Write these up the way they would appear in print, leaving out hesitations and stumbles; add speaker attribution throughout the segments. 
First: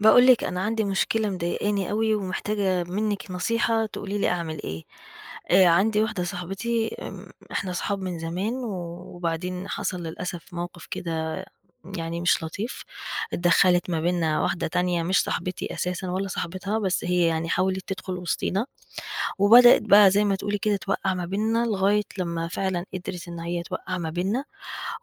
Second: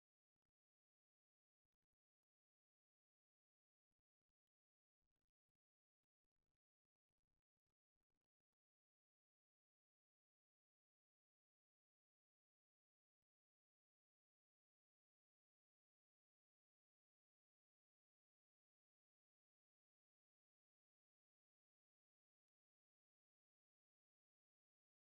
Speaker 1: باقول لِك أنا عندي مشكلة مضايقاني أوي، ومحتاجة منِّك نصيحة تقولي لي أعمل إيه. عندي واحدة صاحبتي إحنا صحاب من زمان، و- وبعدين حصل للأسف موقف كده يعني مش لطيف، اتدخّلت ما بيننا واحدة تانية مش صاحبتي أساسًا ولا صاحبتها، بس هي يعني حاولت تدخل وسطينا، وبدأت بقى زي ما تقولي كده توقّع ما بيننا، لغاية لمّا فعلًا قدرت إن هي توقّع ما بيننا.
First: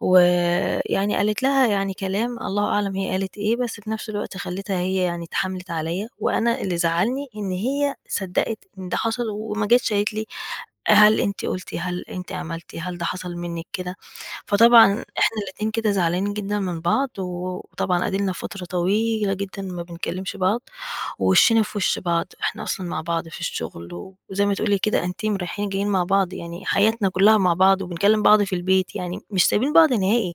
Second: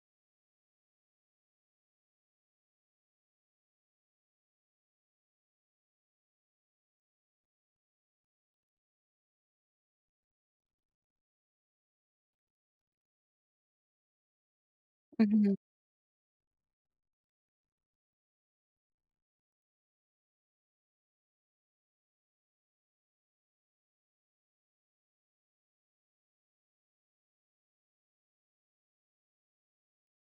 Speaker 1: ويعني قالت لها يعني كلام الله أعلم هي قالت إيه، بس في نفس الوقت خلّتها هي يعني اتحاملت عليّا، وأنا اللي زعّلني إن هي صدّقت إن ده حصل وما جاتش قالت لي هل أنتِ قُلتِ، هل أنتِ عملتِ، هل ده حصل منِّك كده؟ فطبعًا إحنا
Speaker 2: اهم،
Speaker 1: الاتنين كده زعلانين جدًا من بعض، وطبعًا أديلنا فترة طويلة جدًا ما بنكلّمش بعض. ووشّنا في وِش بعض، إحنا أصلًا مع بعض في الشغل، و- وزي ما تقولي كده أنتيم رايحين جايين مع بعض، يعني حياتنا كلّها مع بعض، وبنكلّم بعض في البيت، يعني مش سايبين بعض نهائي،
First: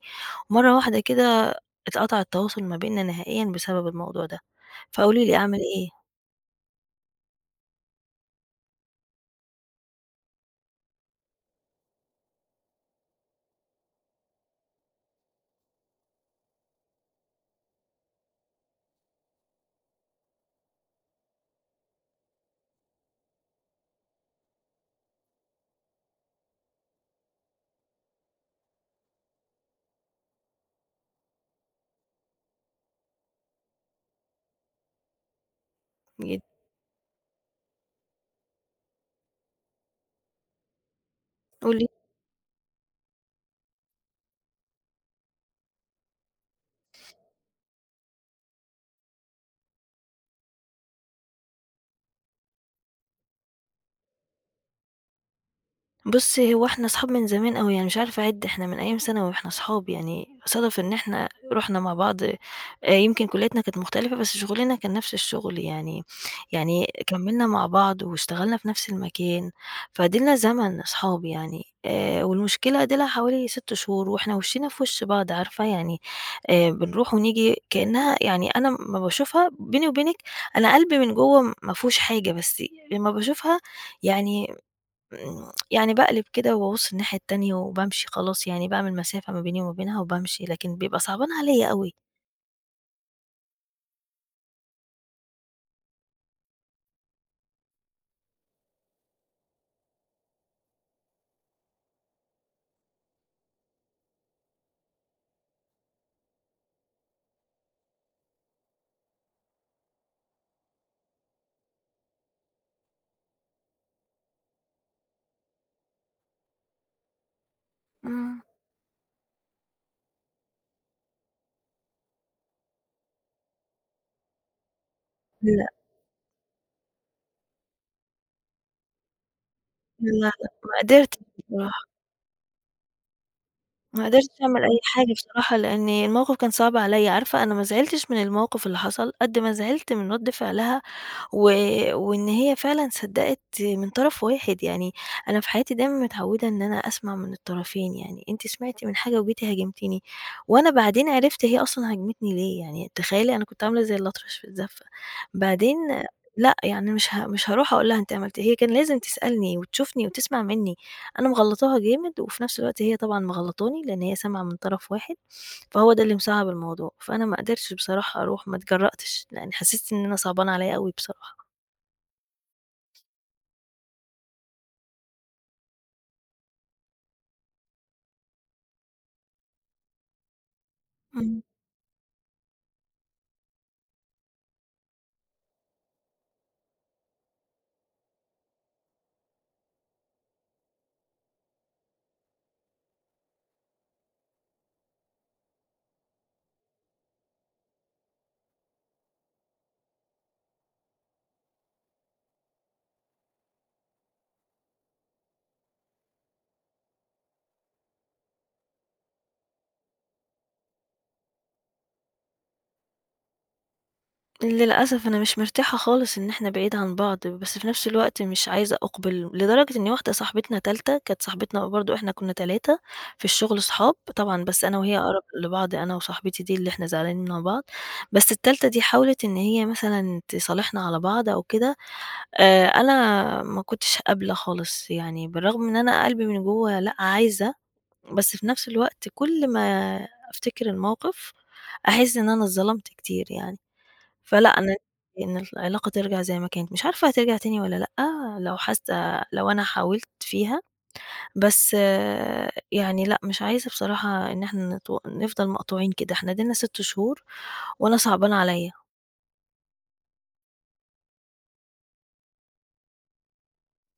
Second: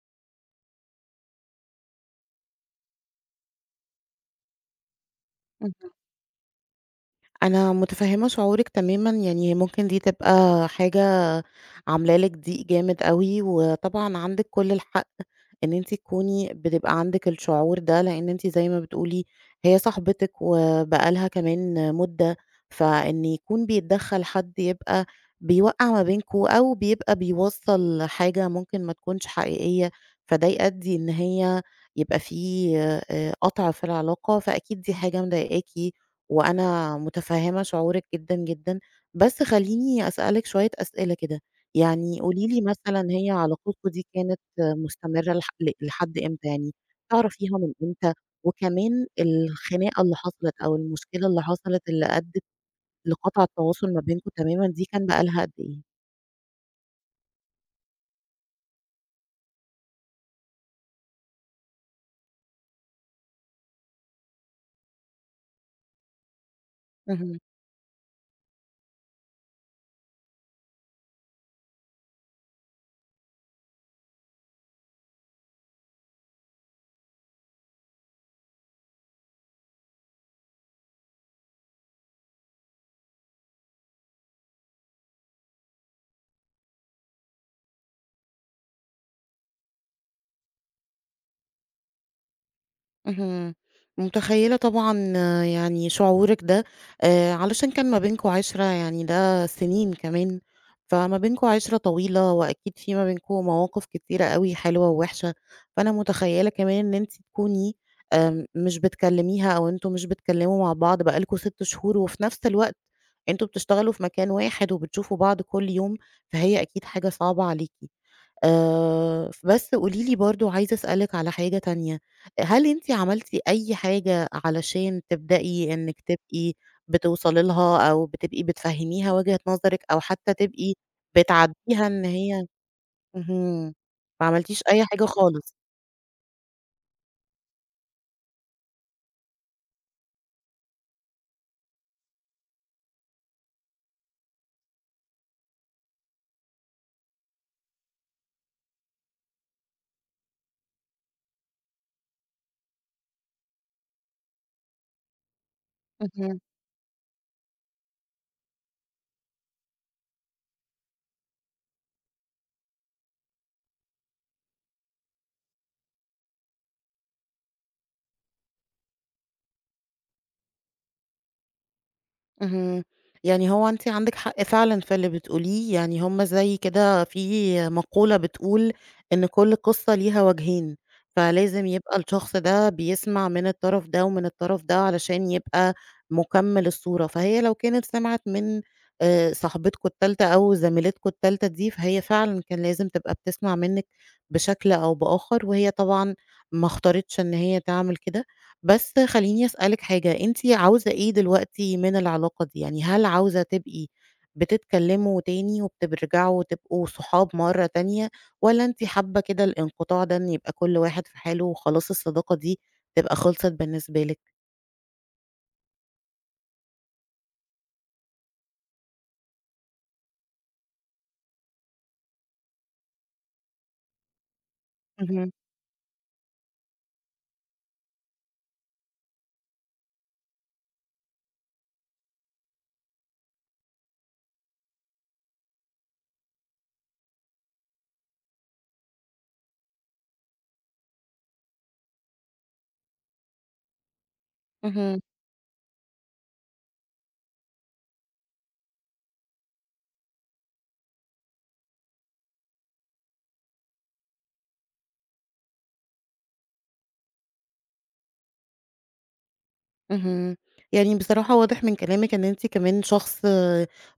Speaker 1: ومرّة واحدة كده اتقطع التواصل ما بيننا نهائيًا بسبب الموضوع ده، فقولي لي أعمل إيه؟
Speaker 2: اهم. أنا متفهمة شعورِك تمامًا، يعني ممكن دي تبقى حاجة عاملة لِك ضيق جامد أوي، وطبعًا عندِك كل الحق إن أنتِ تكوني بتبقى عندِك الشعور ده، لأن أنتِ زي ما بتقولي هي صاحبتِك وبقى لها كمان مدة، فإن يكون بيتدخّل حد يبقى بيوقّع ما بينكم أو بيبقى بيوصّل حاجة ممكن ما تكونش حقيقية، فده يؤدي إن هي يبقى في قطع في العلاقة، فأكيد دي حاجة مضايقاكِ
Speaker 1: ي
Speaker 2: وأنا متفهمة شعورِك جدًا، جدًا. بس خلّيني أسألِك شوية أسئلة كده،
Speaker 1: قولي.
Speaker 2: يعني قولي لي مثلًا هي علاقتكم دي كانت مستمرة لح ل لحد إمتى يعني، تعرفيها من إمتى؟ وكمان الخناقة اللي حصلت أو المشكلة اللي حصلت اللي أدِّت لقطع التواصل ما بينكم تمامًا دي كان بقى لها قد إيه؟
Speaker 1: بُصّي، هو إحنا أصحاب من زمان أوي، يعني مش عارفة أعِد، إحنا من أيام ثانوي وإحنا أصحاب، يعني صَدَف إن إحنا رُحنا مع بعض يمكن كُلّياتنا كانت مختلفة، بس شُغلنا كان نفس الشُغل يعني يعني
Speaker 2: اهم.
Speaker 1: كمّلنا مع بعض واشتغلنا في نفس المكان، فدِيلنا زمن أصحاب يعني والمشكلة دِيلها حوالي 6 شهور وإحنا وِشِّنا في وِش بعض عارفة، يعني بنروح ونيجي كإنّها يعني أنا أمّا باشوفها بيني وبينِك أنا قلبي من جوّه ما فيهوش حاجة، بس أمّا باشوفها يعني يعني باقلب كده وابُص الناحية التانية وبامشي خلاص، يعني باعمل مسافة ما بيني وما بينها وبامشي، لكن بيبقى صعبان عليّا أوي.
Speaker 2: اهم. متخيّلة طبعًا آه، يعني شعورِك ده، علشان كان ما بينكم عِشرة يعني ده سِنين كمان، فما بينكم عِشرة طويلة وأكيد في ما بينكم مواقف كتيرة أوي حلوة ووِحشة، فأنا متخيّلة كمان إن أنتِ تكوني مش بتكلّميها أو أنتم مش بتتكلّموا مع بعض بقى لكم 6 شهور وفي نَفْس الوقت أنتم بتشتغلوا في مكان واحد وبتشوفوا بعض كل يوم، فهي أكيد حاجة صعبة عليكِ.
Speaker 1: إمم.
Speaker 2: بس قولي لي برضه عايزة أسألِك على حاجة تانية، هل أنتِ عملتِ أي حاجة علشان
Speaker 1: لأ،
Speaker 2: تبدئي إنِّك تبقي بتوصلي لها أو بتبقي بتفهّميها وجهة نظرِك أو
Speaker 1: لأ، لأ،
Speaker 2: حتى تبقي
Speaker 1: ما قدرتش بصراحة،
Speaker 2: بتعدّيها إن هي اهم،
Speaker 1: ما قدرتش
Speaker 2: ما
Speaker 1: أعمل
Speaker 2: عملتيش
Speaker 1: أي
Speaker 2: أي حاجة
Speaker 1: حاجة
Speaker 2: خالص.
Speaker 1: بصراحة، لأن الموقف كان صعب عليّا، عارفة أنا ما زعلتش من الموقف اللي حصل، قد ما زعلت من رد فعلها و وإن هي فعلًا صدّقِت من طرف واحد، يعني أنا في حياتي دايمًا متعوّدة إن أنا أسمع من الطرفين، يعني أنتِ سمعتِ من حاجة وجيتِ هاجمتيني، وأنا بعدين عرفت هي أصلًا هاجمتني ليه، يعني تخيّلي أنا كنت عاملة زي الأطرش في الزفة، بعدين
Speaker 2: اهم.
Speaker 1: لأ، يعني مش هاروح أقول لها أنتِ عملتِ إيه. هي كان لازم تسألني وتشوفني وتسمع منّي، أنا مغلّطاها جامد وفي نفس الوقت هي طبعًا مغلّطاني، لإن هي سامعة من طرف واحد، فهو ده اللي مصعّب الموضوع، فأنا ما قدرتش بصراحة أروح، ما اتجرأتش، لإن حسّيت إن أنا صعبان عليّا أوي بصراحة.
Speaker 2: اهم. يعني هو أنتِ عندِك حق فعلًا في اللي بتقوليه، يعني هم زي كده في مقولة بتقول إن كل قصة ليها وجهين،
Speaker 1: إمم.
Speaker 2: فلازم يبقى الشخص ده بيسمع من الطرف ده ومن الطرف ده علشان يبقى مُكمّل الصورة، فهي لو كانت سمعت من صاحبتكم التالتة أو زميلتكم التالتة دي، فهي فعلًا كان لازم تبقى بتسمع منِّك بشكل أو بآخر، وهي طبعًا ما اختارتش إن هي تعمل كده. بس خلّيني أسألِك حاجة، أنتِ عاوزة إيه دلوقتي من العلاقة دي؟ يعني هل عاوزة تبقي بتتكلموا تاني وبترجعوا تبقوا صحاب مرّة تانية، والّا أنتِ حابة كده الانقطاع ده إن يبقى كل واحد في حاله وخلاص الصداقة دي تبقى خلصت بالنسبة لك؟
Speaker 1: للأسف أنا مش مرتاحة خالص إن إحنا بعيد عن بعض، بس في نفس الوقت مش عايزة أقبل، لدرجة إن واحدة صاحبتنا تالتة كانت صاحبتنا برضه إحنا كنا 3 في الشغل صحاب، طبعًا بس أنا وهي أقرب
Speaker 2: اهم،
Speaker 1: لبعض، أنا وصاحبتي دي اللي إحنا زعلانين من بعض، بس التالتة دي حاولت إن هي مثلًا تصالحنا على بعض أو كده، أنا ما كنتش قابلة خالص، يعني بالرغم إن أنا قلبي من جوّه لأ عايزة، بس في نفس الوقت كل ما أفتكر الموقف أحس إن أنا اتظلمت كتير يعني. فلأ أنا
Speaker 2: اهم.
Speaker 1: نفسي إن العلاقة ترجع زي ما كانت، مش عارفة هترجع تاني والّا لأ، لو حاسة لو أنا حاولت فيها، بس يعني لأ، مش عايزة بصراحة إن إحنا نفضل مقطوعين كده، إحنا ديلنا 6 شهور وأنا صعبان عليَّ.
Speaker 2: اهم. يعني بصراحة واضح من كلامِك إن أنتِ كمان شخص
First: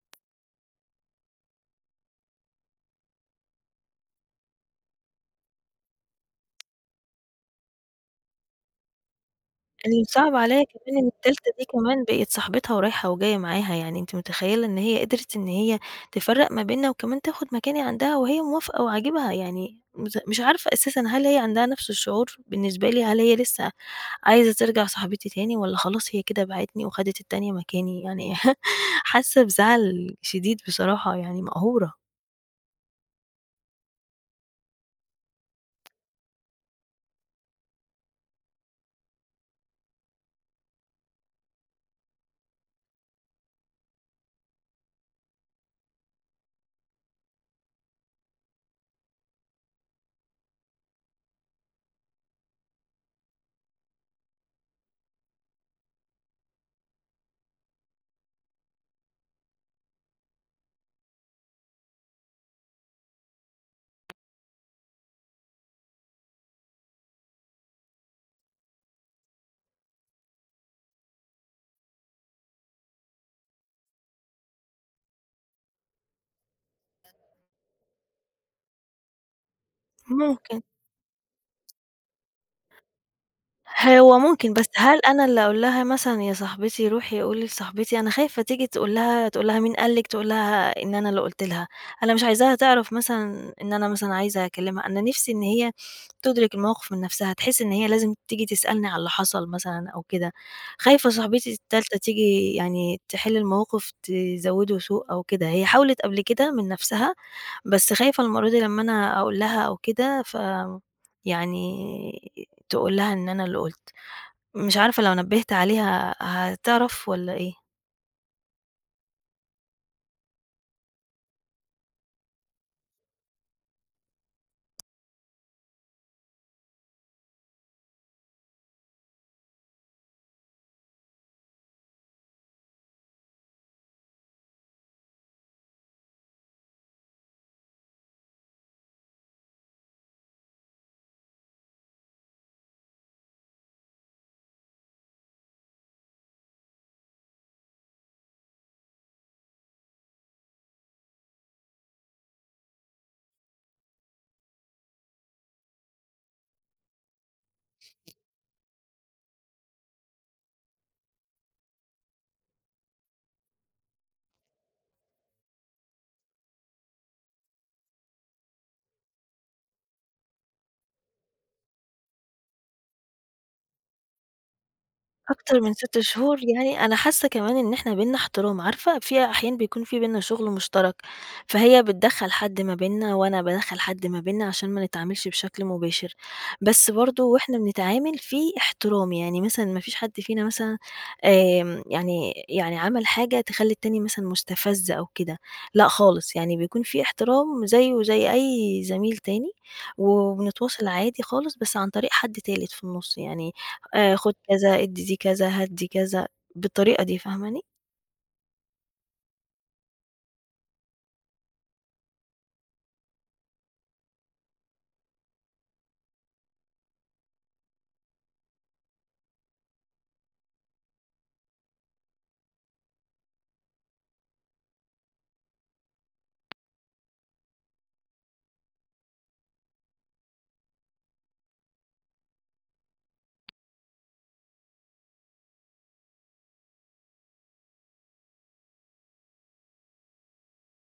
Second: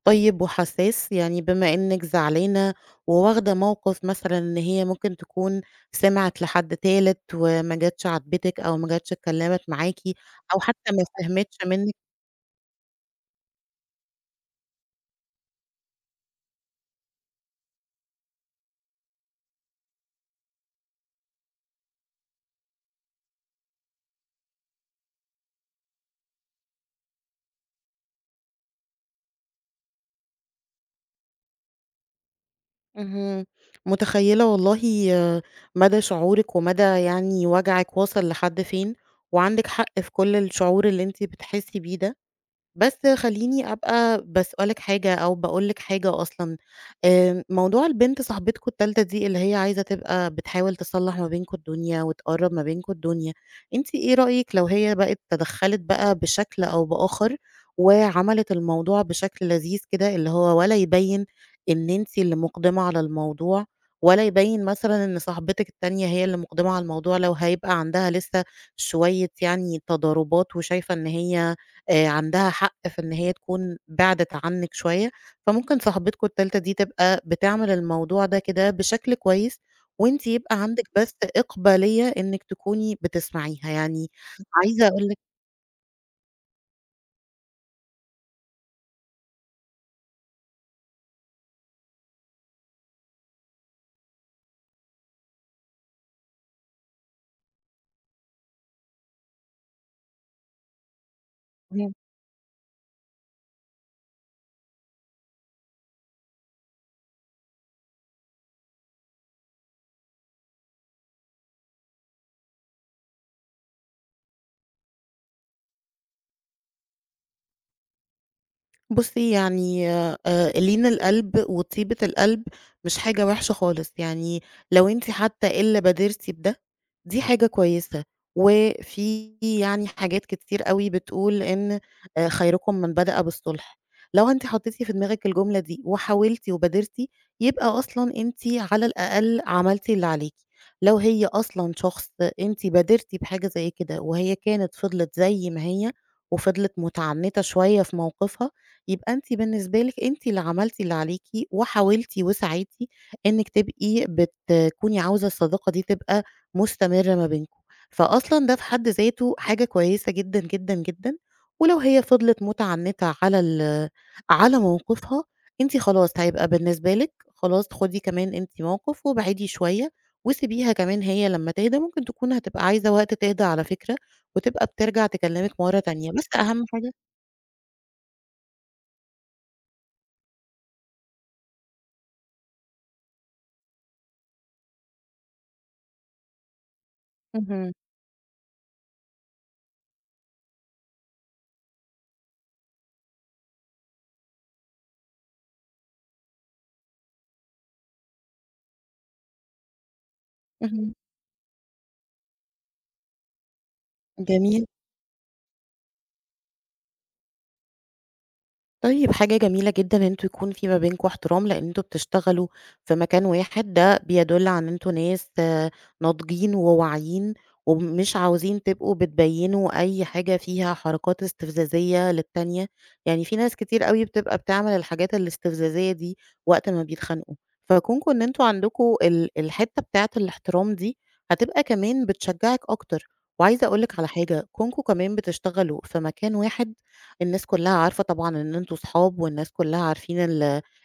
Speaker 2: طيب وحسّاس، يعني بما إنِّك زعلانة وواخدة موقِف مثلًا إن هي ممكن تكون سمعِت لحد تالت وما جاتش عاجبتِك أو ما جاتش اتكلّمت معاكِ
Speaker 1: الصعب
Speaker 2: أو
Speaker 1: عليّا
Speaker 2: حتى
Speaker 1: كمان
Speaker 2: ما
Speaker 1: إن التالتة
Speaker 2: فهمِتش
Speaker 1: دي
Speaker 2: منِّك
Speaker 1: كمان بقت صاحبتها ورايحة وجاية معاها، يعني أنتِ متخيلة إن هي قدرت إن هي تفرّق ما بيننا وكمان تاخد مكاني عندها وهي موافقة وعاجبها، يعني مش عارفة أساسًا هل هي عندها نفس الشعور بالنسبة لي، هل هي لسه عايزة ترجع صاحبتي تاني والّا خلاص هي كده باعتني وخدت التانية مكاني، يعني حاسة بزعل شديد بصراحة، يعني مقهورة.
Speaker 2: اهم. متخيّلة والله آه، مدى شعورِك ومدى يعني وجعِك واصل لحد فين وعندِك حق في كل الشعور اللي أنتِ بتحسّي بيه ده. بس خلّيني أبقى باسأل لِك حاجة أو باقول لِك حاجة أصلًا، موضوع البنت صاحبتكم التالتة دي اللي هي عايزة تبقى بتحاول تصلّح ما بينكم الدنيا وتقرّب ما بينكم الدنيا، أنتِ إيه رأيِك لو هي بقت تدخّلت بقى بشكل أو بآخر وعملت الموضوع بشكل لذيذ كده، اللي هو ولا يبيّن إن أنتِ اللي مُقدِمة على الموضوع، ولا يبيّن مثلًا إن صاحبتِك التانية هي اللي مُقدِمة على الموضوع لو هيبقى عندها لسه شوية يعني تضاربات وشايفة إن هي عندها حق في إن هي تكون بِعدِت عنِّك شوية، فممكن صاحبتكم التالتة دي تبقى بتعمل الموضوع ده كده بشكل كويس، وأنتِ
Speaker 1: ممكن.
Speaker 2: يبقى عندِك بس إقبالية إنِّك تكوني بتسمعيها، يعني
Speaker 1: هو ممكن، بس
Speaker 2: عايزة
Speaker 1: هل
Speaker 2: أقول
Speaker 1: أنا اللي أقول لها مثلًا يا صاحبتي روحي قولي لصاحبتي أنا خايفة تيجي تقول لها تقول لها مين قال لِك، تقول لها إن أنا اللي قُلت لها، أنا مش عايزاها تعرف مثلًا إن أنا مثلًا عايزة أكلمها، أنا نِفْسي إن هي تُدرك الموقف من نَفْسها، تحس إن هي لازم تيجي تسألني على اللي حصل مثلًا أو كده، خايفة صاحبتي
Speaker 2: لِك
Speaker 1: التالتة تيجي يعني تحل الموقف تزوّده سوء أو كده، هي حاولت قبل كده من نَفْسها؟ بس خايفة المرّة دي لمّا أنا أقول لها أو كده يعني تقول لها إن أنا اللي قُلت، مش عارفة لو نبّهت عليها هتعرف والّا إيه؟
Speaker 2: بُصّي، يعني لين القلب وطيبة القلب مش حاجة وحشة خالص، يعني لو أنتِ حتى إلا بادرتِ بده، دي حاجة كويسة، وفي يعني حاجات كتير أوي بتقول إن خيركم من بدأ بالصلح، لو أنتِ حطيتِ في دماغِك الجملة دي وحاولتِ وبادرتِ، يبقى أصلًا أنتِ على الأقل عملتِ اللي عليكِ، لو هي أصلًا شخص أنتِ بادرتِ بحاجة زي كده وهي كانت فضلت زي ما هي وفضلت متعنتة شوية في موقفها، يبقى أنتِ بالنسبة لِك أنتِ اللي عملتِ اللي عليكِ، وحاولتِ وسعيتِ إنِّك تبقي بتكوني عاوزة الصداقة دي تبقى مستمرة ما بينكم، فأصلًا ده في حد ذاته حاجة كويسة جدًا، جدًا، جدًا. ولو هي فضلت متعنتة على على موقفها، أنتِ خلاص هيبقى بالنسبة لِك خلاص خدي كمان أنتِ موقف وابعدي شوية، وسيبيها كمان هي لمّا تهدى، ممكن تكون هتبقى عايزة وقت تهدى على فكرة، وتبقى بترجع تكلمِك
Speaker 1: أكتر من
Speaker 2: مرة
Speaker 1: 6
Speaker 2: تانية، بس
Speaker 1: شهور،
Speaker 2: أهم
Speaker 1: يعني
Speaker 2: حاجة
Speaker 1: أنا حاسة كمان إن إحنا بيننا احترام، عارفة في أحيان بيكون في بيننا شغل مشترك، فهي بتدخّل حد ما بيننا وأنا بادخّل حد ما بيننا عشان ما نتعاملش بشكل مباشر، بس برضه وإحنا
Speaker 2: اهم،
Speaker 1: بنتعامل في احترام، يعني مثلًا ما فيش حد فينا مثلًا يعني عمل حاجة تخلّي التاني مثلًا مُستفَز أو كده، لأ خالص، يعني بيكون في احترام زيه زي أي زميل تاني، وبنتواصل
Speaker 2: اهم.
Speaker 1: عادي خالص بس عن طريق حد تالت في النُص، يعني خُد
Speaker 2: جميل.
Speaker 1: كذا، ادّي دي كذا، هات دي كذا، بالطريقة دي فاهماني؟
Speaker 2: طيب حاجة جميلة جدًا إن أنتم يكون في ما بينكم احترام، لإن أنتم بتشتغلوا في مكان واحد، ده بيدل على إن أنتم ناس ناضجين وواعيين، ومش عاوزين تبقوا بتبيّنوا أي حاجة فيها حركات استفزازية للتانية، يعني في ناس كتير أوي بتبقى بتعمل الحاجات الاستفزازية دي وقت ما بيتخانقوا، فكونكم إن أنتم عندكم الحتّة بتاعة الاحترام دي، هتبقى كمان بتشجّعِك أكتر. وعايزة أقول لِك على حاجة، كونكم كمان بتشتغلوا في مكان واحد الناس كلّها عارفة طبعًا إن أنتم صحاب، والناس كلّها عارفين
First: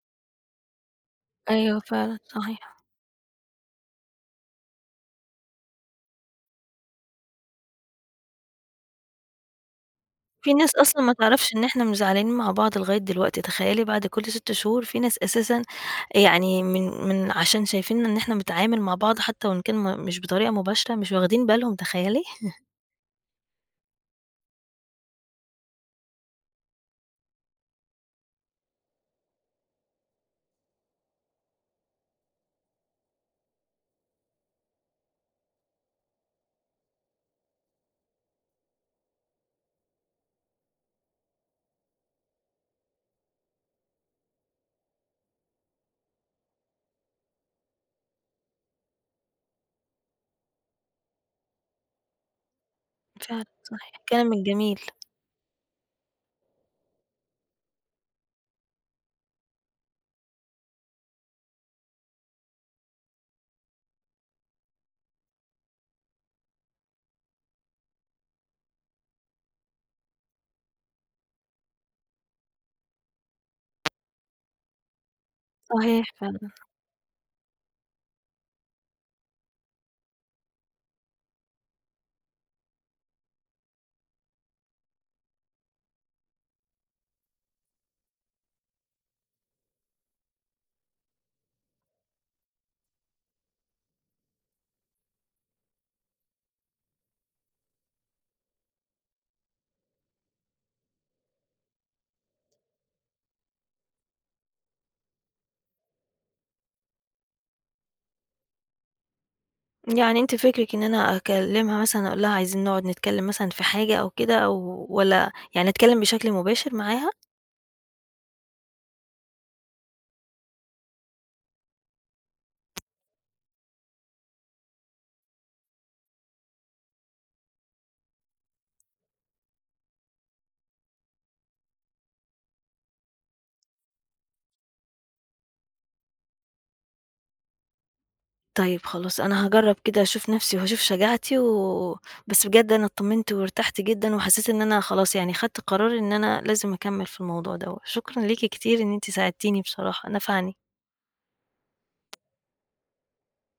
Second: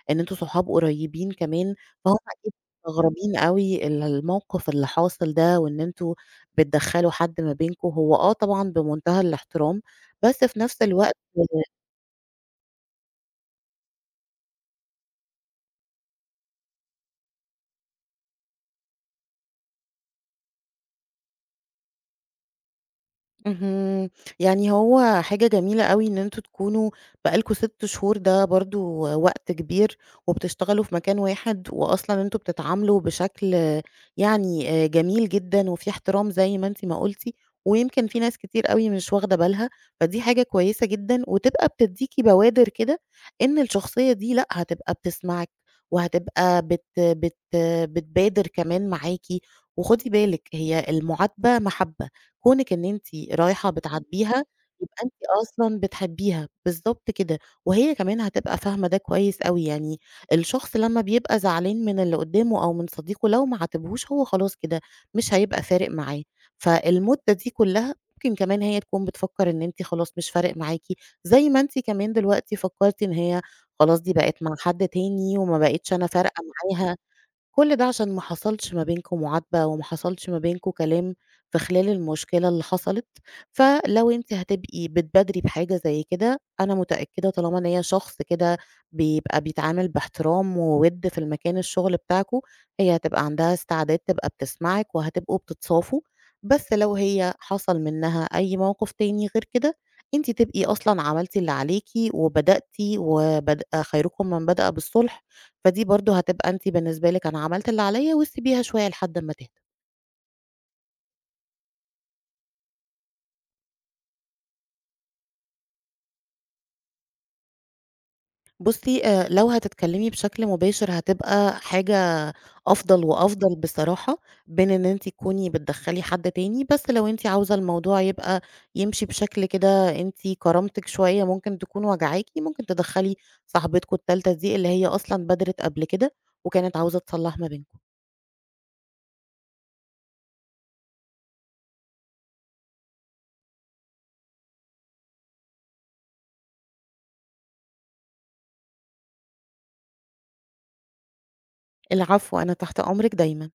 Speaker 2: إن أنتم صحاب قريبين كمان،
Speaker 1: أيوه
Speaker 2: فهُم
Speaker 1: فعلًا،
Speaker 2: أكيد
Speaker 1: صحيح.
Speaker 2: مستغربين أوي الموقف اللي حاصل ده، وإن أنتم بتدخّلوا حد ما بينكم، هو طبعًا بمنتهى الاحترام، بس
Speaker 1: في
Speaker 2: في
Speaker 1: ناس
Speaker 2: نفس
Speaker 1: أصلًا ما
Speaker 2: الوقت
Speaker 1: تعرفش إن إحنا مش زعلانين مع بعض لغاية دلوقتي، تخيّلي بعد كل 6 شهور في ناس أساسًا يعني من عشان شايفين إن إحنا بنتعامل مع بعض حتى وإن كان مش بطريقة مباشرة، مش واخدين بالهم تخيّلي؟
Speaker 2: اهم. يعني هو حاجة جميلة أوي إن أنتم تكونوا بقى لكم 6 شهور، ده برضه وقت كبير وبتشتغلوا في مكان واحد، وأصلًا أنتم بتتعاملوا بشكل يعني جميل جدًا وفي احترام زي ما أنتِ ما قلتِ، ويمكن في ناس كتير أوي مش واخدة بالها، فدي حاجة كويسة جدًا وتبقى بتدّيكِ بوادر كده إن الشخصية دي لأ، هتبقى بتسمعِك وهتبقى بت بت بتبادر كمان معاكِ، وخدي بالِك هي المُعاتبة محبة. كونِك إن أنتِ
Speaker 1: فعلًا،
Speaker 2: رايحة
Speaker 1: صحيح. كلامِك
Speaker 2: بتعاتبيها،
Speaker 1: جميل.
Speaker 2: يبقى أنتِ أصلًا بتحبيها، بالضبط كده، وهي كمان هتبقى فاهمة ده كويس أوي، يعني الشخص لمّا بيبقى زعلان من اللي قدّامه أو من صديقه لو ما عاتبهوش هو خلاص كده، مش هيبقى فارق معاه، فالمدة دي كلّها ممكن كمان هي تكون بتفكّر إن أنتِ خلاص مش فارق معاكِ، زي ما أنتِ كمان دلوقتي فكّرتِ إن هي خلاص دي بقت مع حد تاني وما بقيتش
Speaker 1: صحيح
Speaker 2: أنا فارقة
Speaker 1: فعلًا.
Speaker 2: معاها. كل ده عشان ما حصلش ما بينكم معاتبة، وما حصلش ما بينكم كلام في خلال المشكلة اللي حصلت، فلو أنتِ هتبقي بتبادري بحاجة زي كده، أنا متأكدة طالما إن هي شخص كده بيبقى بيتعامل باحترام ووِد في المكان الشغل بتاعكم، هي هتبقى عندها استعداد تبقى بتسمعِك وهتبقوا بتتصافوا، بس لو هي حصل منها أي موقف تاني غير كده، أنتِ تبقي أصلًا عملتِ اللي عليكِ وبدأتِ خيركم من بدأ بالصلح. فدي برضه هتبقى أنتِ بالنسبة لِك أنا عملت اللي عليّا واسيبيها شوية لحد أمّا تهدى.
Speaker 1: يعني أنتِ فكرِك إن أنا أكلمها مثلًا أقول لها عايزين نقعد نتكلم مثلًا في حاجة أو كده أو والّا يعني أتكلم بشكل مباشر معاها؟
Speaker 2: بُصّي، لو هتتكلمي بشكل مباشر هتبقى حاجة أفضل وأفضل بصراحة، بين إن أنتِ تكوني بتدخّلي حد تاني، بس لو أنتِ عاوزة الموضوع يبقى يمشي بشكل كده أنتِ كرامتِك شوية ممكن تكون واجعاكِ، ممكن تدخّلي صاحبتكم التالتة دي اللي هي أصلًا بادرِت قبل كده، وكانت عاوزة تصلّح ما بينكم.
Speaker 1: طيب خلاص، أنا هاجرّب كده أشوف نَفْسي وهاشوف شجاعتي و بس بجد أنا اتطمنت وارتحت جدًا وحسّيت إن أنا خلاص يعني خدت قرار إن أنا لازم أكمّل في الموضوع دوّة، شكرًا ليكِ كتير إن أنتِ ساعدتيني بصراحة، نفعني.
Speaker 2: العفو، أنا تحت أمرِك دايمًا.